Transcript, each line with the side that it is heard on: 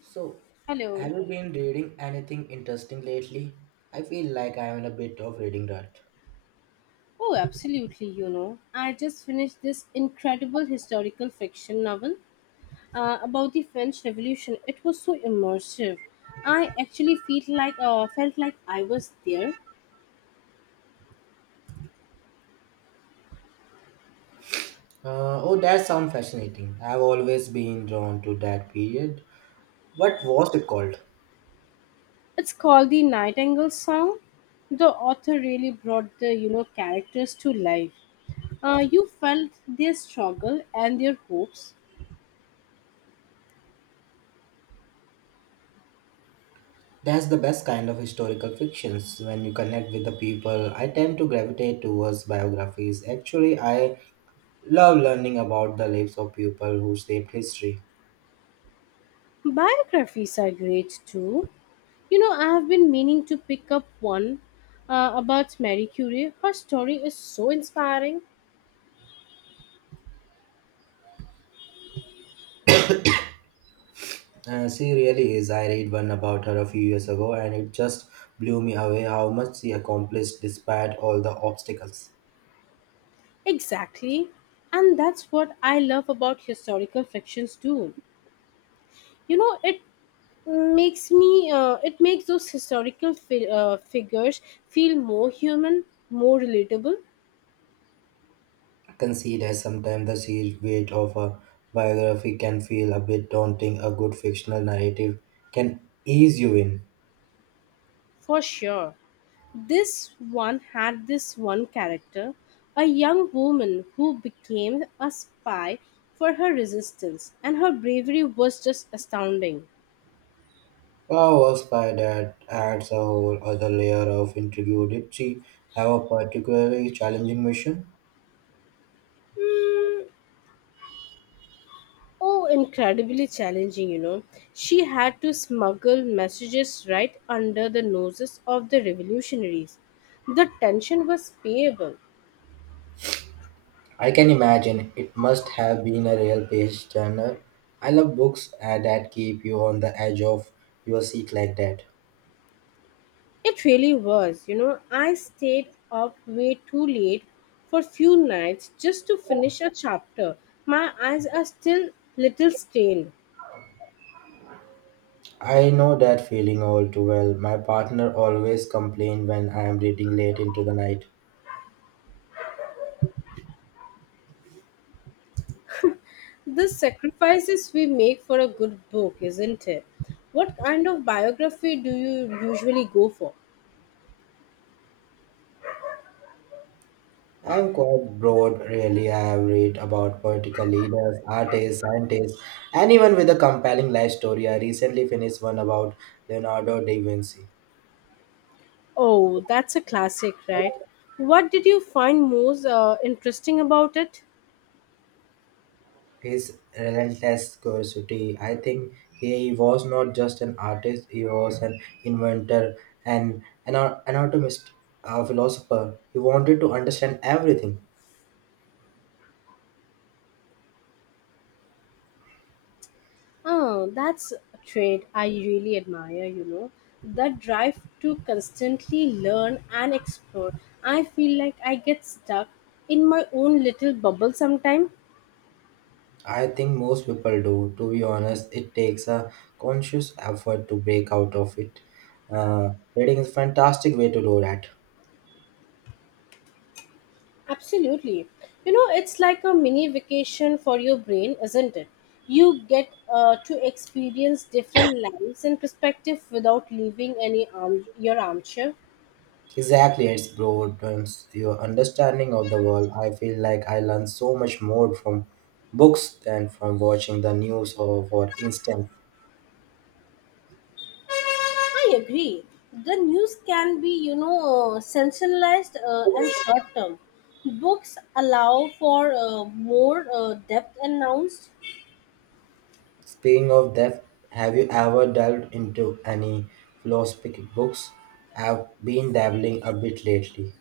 right: So, have
left: Hello.
right: you been reading anything interesting lately? I feel like I am in a bit of reading rut.
left: Oh, absolutely. I just finished this incredible historical fiction novel about the French Revolution. It was so immersive. I actually feel like felt like I was there.
right: Oh, that sounds fascinating. I've always been drawn to that period. What was it called?
left: It's called The Nightingale Song. The author really brought the characters to life. You felt their struggle and their hopes.
right: That's the best kind of historical fictions. When you connect with the people, I tend to gravitate towards biographies. Actually, I love learning about the lives of people who shaped history.
left: Biographies are great too. I have been meaning to pick up one about Marie Curie. Her story is so inspiring.
right: She really is. I read one about her a few years ago, and it just blew me away how much she accomplished despite all the obstacles.
left: Exactly. And that's what I love about historical fictions too. You know, it it makes those historical figures feel more human, more relatable,
right: I can see that sometimes the sheer weight of a biography can feel a bit daunting. A good fictional narrative can ease you in.
left: for sure. This one had this one character, a young woman who became a spy for her resistance, and her bravery was just astounding.
right: Wow, was by that adds a whole other layer of intrigue. Did she have a particularly challenging mission?
left: Oh, incredibly challenging. She had to smuggle messages right under the noses of the revolutionaries. The tension was payable.
right: I can imagine it must have been a real page turner. I love books that keep you on the edge of your seat like that.
left: It really was. I stayed up way too late for few nights just to finish a chapter. My eyes are still little strained.
right: I know that feeling all too well. My partner always complains when I am reading late into the night.
left: The sacrifices we make for a good book, isn't it? What kind of biography do you usually go for?
right: I am quite broad, really. I have read about political leaders, artists, scientists, anyone with a compelling life story. I recently finished one about Leonardo da Vinci.
left: Oh, that's a classic, right? What did you find most interesting about it?
right: His relentless curiosity. I think he was not just an artist, he was an inventor, anatomist, a philosopher. He wanted to understand everything.
left: Oh, that's a trait I really admire. That drive to constantly learn and explore. I feel like I get stuck in my own little bubble sometimes.
right: I think most people do, to be honest. It takes a conscious effort to break out of it. Reading is a fantastic way to do that.
left: Absolutely. It's like a mini vacation for your brain, isn't it? You get to experience different lives and perspective without leaving any arm your armchair.
right: Exactly, it's broadens your understanding of the world. I feel like I learn so much more from books than from watching the news or for instance.
left: I agree. The news can be sensationalized and short term. Books allow for more depth announced
right: Speaking of that, have you ever delved into any philosophical books? I've been dabbling a bit lately.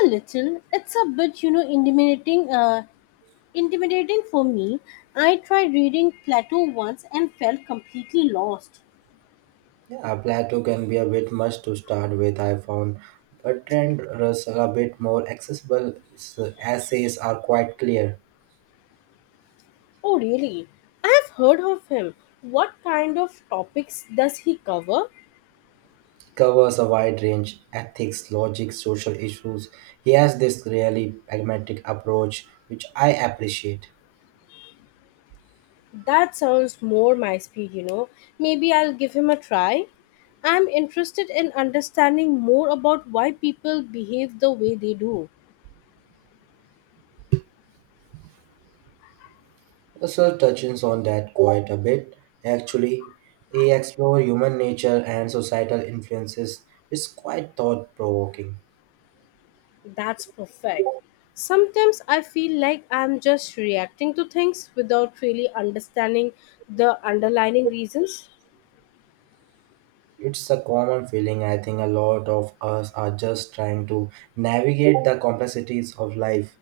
left: a little. It's a bit intimidating. Intimidating for me. I tried reading Plato once and felt completely lost.
right: Yeah, Plato can be a bit much to start with, I found. Bertrand Russell a bit more accessible. His essays are quite clear.
left: Oh, really? I have heard of him. What kind of topics does he cover?
right: Covers a wide range, ethics, logic, social issues. He has this really pragmatic approach, which I appreciate.
left: That sounds more my speed. Maybe I'll give him a try. I'm interested in understanding more about why people behave the way they do.
right: So touches on that quite a bit actually. He explores human nature and societal influences. It's quite thought provoking.
left: That's perfect. Sometimes I feel like I'm just reacting to things without really understanding the underlying reasons.
right: It's a common feeling. I think a lot of us are just trying to navigate the complexities of life.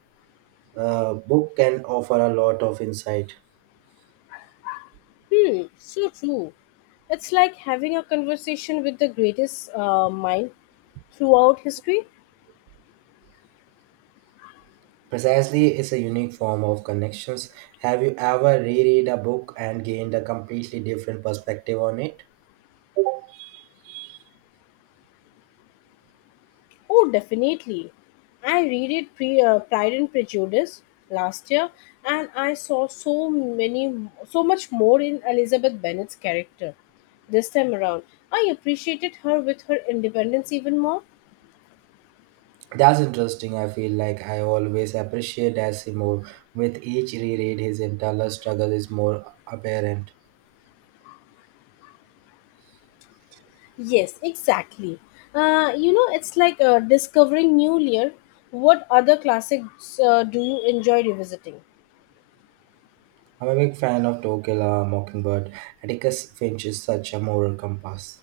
right: A book can offer a lot of insight.
left: Hmm, so true. It's like having a conversation with the greatest mind throughout history.
right: Precisely, it's a unique form of connections. Have you ever reread a book and gained a completely different perspective on it?
left: Oh, definitely. I read it pre Pride and Prejudice last year, and I saw so much more in Elizabeth Bennet's character. This time around, I appreciated her with her independence even more.
right: That's interesting. I feel like I always appreciate Darcy more. With each reread, his internal struggle is more apparent.
left: Yes, exactly. It's like discovering new layer. What other classics do you enjoy revisiting?
right: I'm a big fan of To Kill a Mockingbird. Atticus Finch is such a moral compass.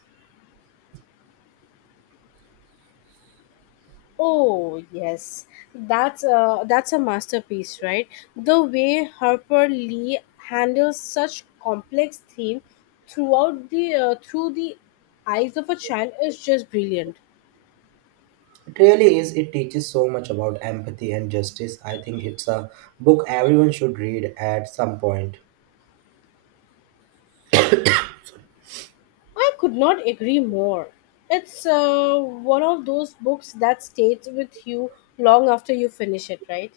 left: Oh yes, that's a masterpiece, right? The way Harper Lee handles such complex theme through the eyes of a child is just brilliant.
right: It really is. It teaches so much about empathy and justice. I think it's a book everyone should read at some point.
left: I could not agree more. It's one of those books that stays with you long after you finish it, right?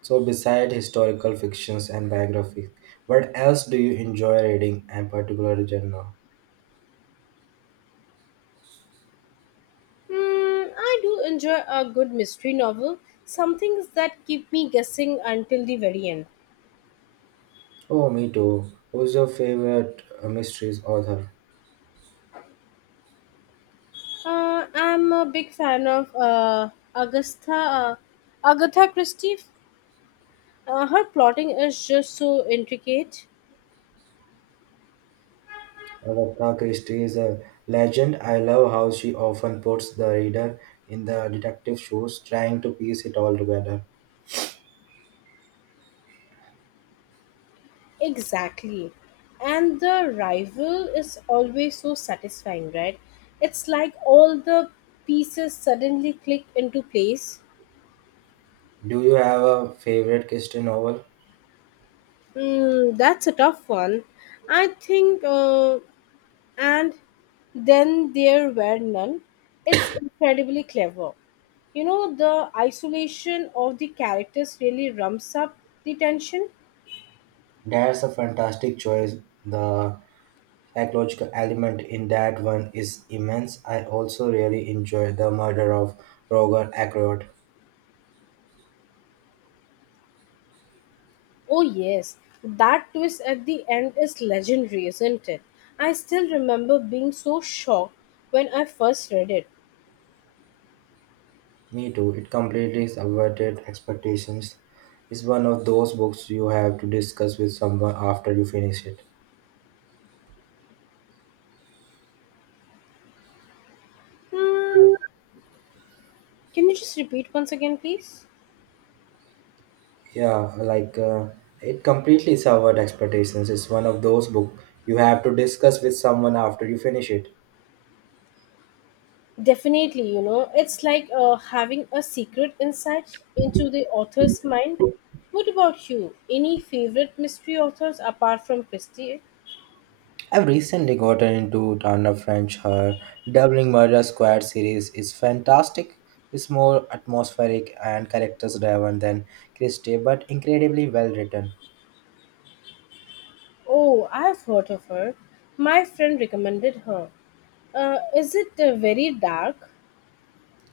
right: So, beside historical fictions and biographies, what else do you enjoy reading and particular genre?
left: Mm, I do enjoy a good mystery novel, some things that keep me guessing until the very end.
right: Oh, me too. Who's your favorite mysteries author?
left: I'm a big fan of Agatha Christie. Her plotting is just so intricate.
right: Agatha Christie is a legend. I love how she often puts the reader in the detective shoes, trying to piece it all together.
left: Exactly. And the rival is always so satisfying, right? It's like all the pieces suddenly click into place.
right: Do you have a favorite Christie novel?
left: Mm, that's a tough one. I think And Then There Were None. It's incredibly clever. The isolation of the characters really rumps up the tension.
right: That's a fantastic choice. The psychological element in that one is immense. I also really enjoyed the murder of Roger Ackroyd.
left: Oh, yes, that twist at the end is legendary, isn't it? I still remember being so shocked when I first read it.
right: Me too. It completely subverted expectations. It's one of those books you have to discuss with someone after you finish it.
left: Hmm, can you just repeat once again, please?
right: Yeah, it completely subverted expectations. It's one of those books you have to discuss with someone after you finish it.
left: Definitely, it's like having a secret insight into the author's mind. What about you? Any favorite mystery authors apart from Christie?
right: I've recently gotten into Tana French. Her Doubling Murder Squad series is fantastic. It's more atmospheric and characters driven than Christie, but incredibly well written.
left: Oh, I've heard of her. My friend recommended her. Is it very dark?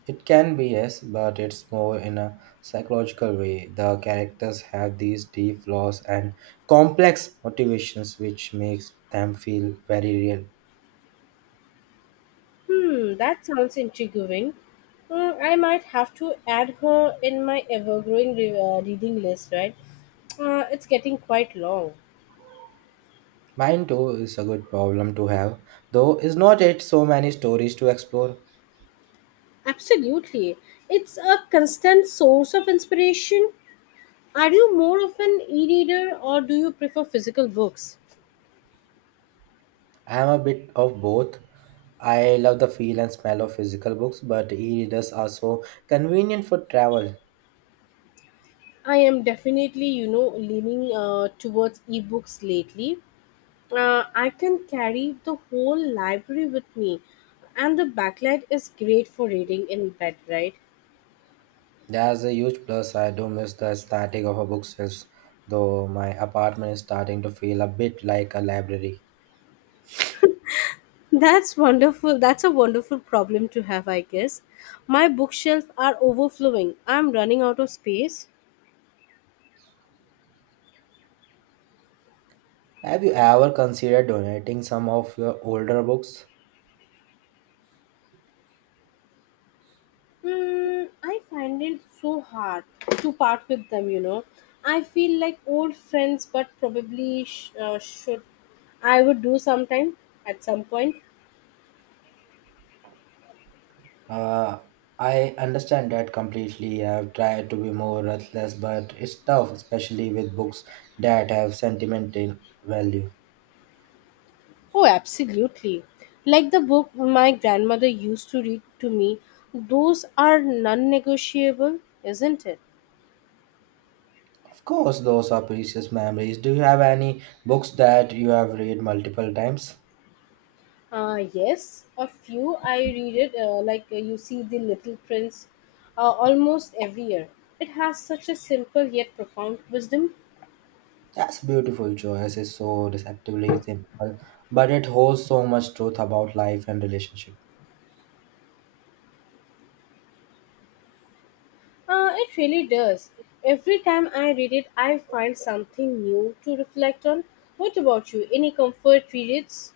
right: It can be, yes, but it's more in a psychological way. The characters have these deep flaws and complex motivations, which makes them feel very real.
left: Hmm, that sounds intriguing. I might have to add her in my ever growing reading list, right? It's getting quite long.
right: Mine too is a good problem to have, though is not it so many stories to explore.
left: Absolutely. It's a constant source of inspiration. Are you more of an e reader or do you prefer physical books?
right: I'm a bit of both. I love the feel and smell of physical books, but e-readers are so convenient for travel.
left: I am definitely, leaning towards ebooks lately. I can carry the whole library with me, and the backlight is great for reading in bed, right?
right: That's a huge plus. I do miss the static of a bookshelf, though my apartment is starting to feel a bit like a library.
left: That's wonderful. That's a wonderful problem to have, I guess. My bookshelf are overflowing. I'm running out of space.
right: Have you ever considered donating some of your older books?
left: Mm, I find it so hard to part with them. I feel like old friends, but probably should I would do sometime at some point.
right: Uh, I understand that completely. I've tried to be more ruthless, but it's tough, especially with books that have sentimental value.
left: Oh, absolutely. Like the book my grandmother used to read to me, those are non negotiable, isn't it?
right: Of course, those are precious memories. Do you have any books that you have read multiple times?
left: Yes, a few I read it, like you see The Little Prince almost every year. It has such a simple yet profound wisdom.
right: That's a beautiful choice. It's so deceptively simple, but it holds so much truth about life and relationship.
left: It really does. Every time I read it, I find something new to reflect on. What about you? Any comfort reads?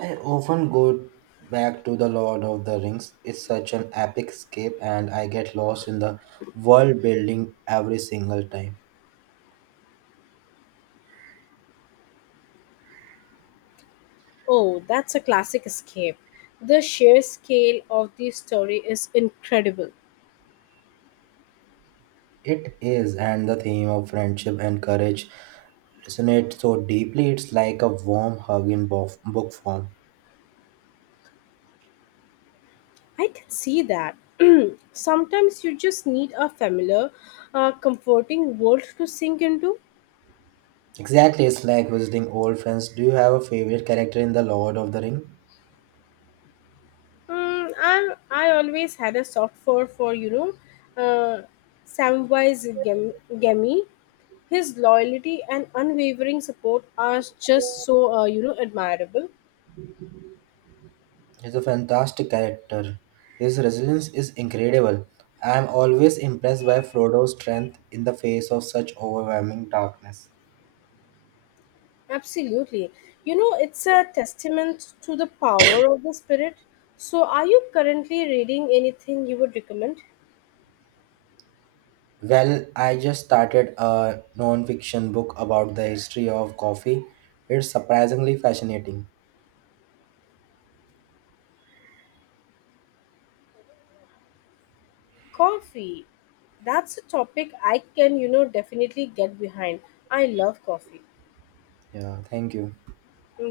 right: I often go back to The Lord of the Rings. It's such an epic escape, and I get lost in the world building every single time.
left: Oh, that's a classic escape. The sheer scale of the story is incredible.
right: It is, and the theme of friendship and courage resonates so deeply. It's like a warm hug in book form.
left: I can see that. Sometimes you just need a familiar, comforting world to sink into.
right: Exactly, it's like visiting old friends. Do you have a favorite character in The Lord of the Ring?
left: Mm, I always had a soft for uh, Samwise Gamgee. His loyalty and unwavering support are just so admirable.
right: He's a fantastic character. His resilience is incredible. I am always impressed by Frodo's strength in the face of such overwhelming darkness.
left: Absolutely, it's a testament to the power of the spirit. So, are you currently reading anything you would recommend?
right: Well, I just started a non-fiction book about the history of coffee. It's surprisingly fascinating.
left: Coffee. That's a topic I can definitely get behind. I love coffee.
right: Yeah, thank you.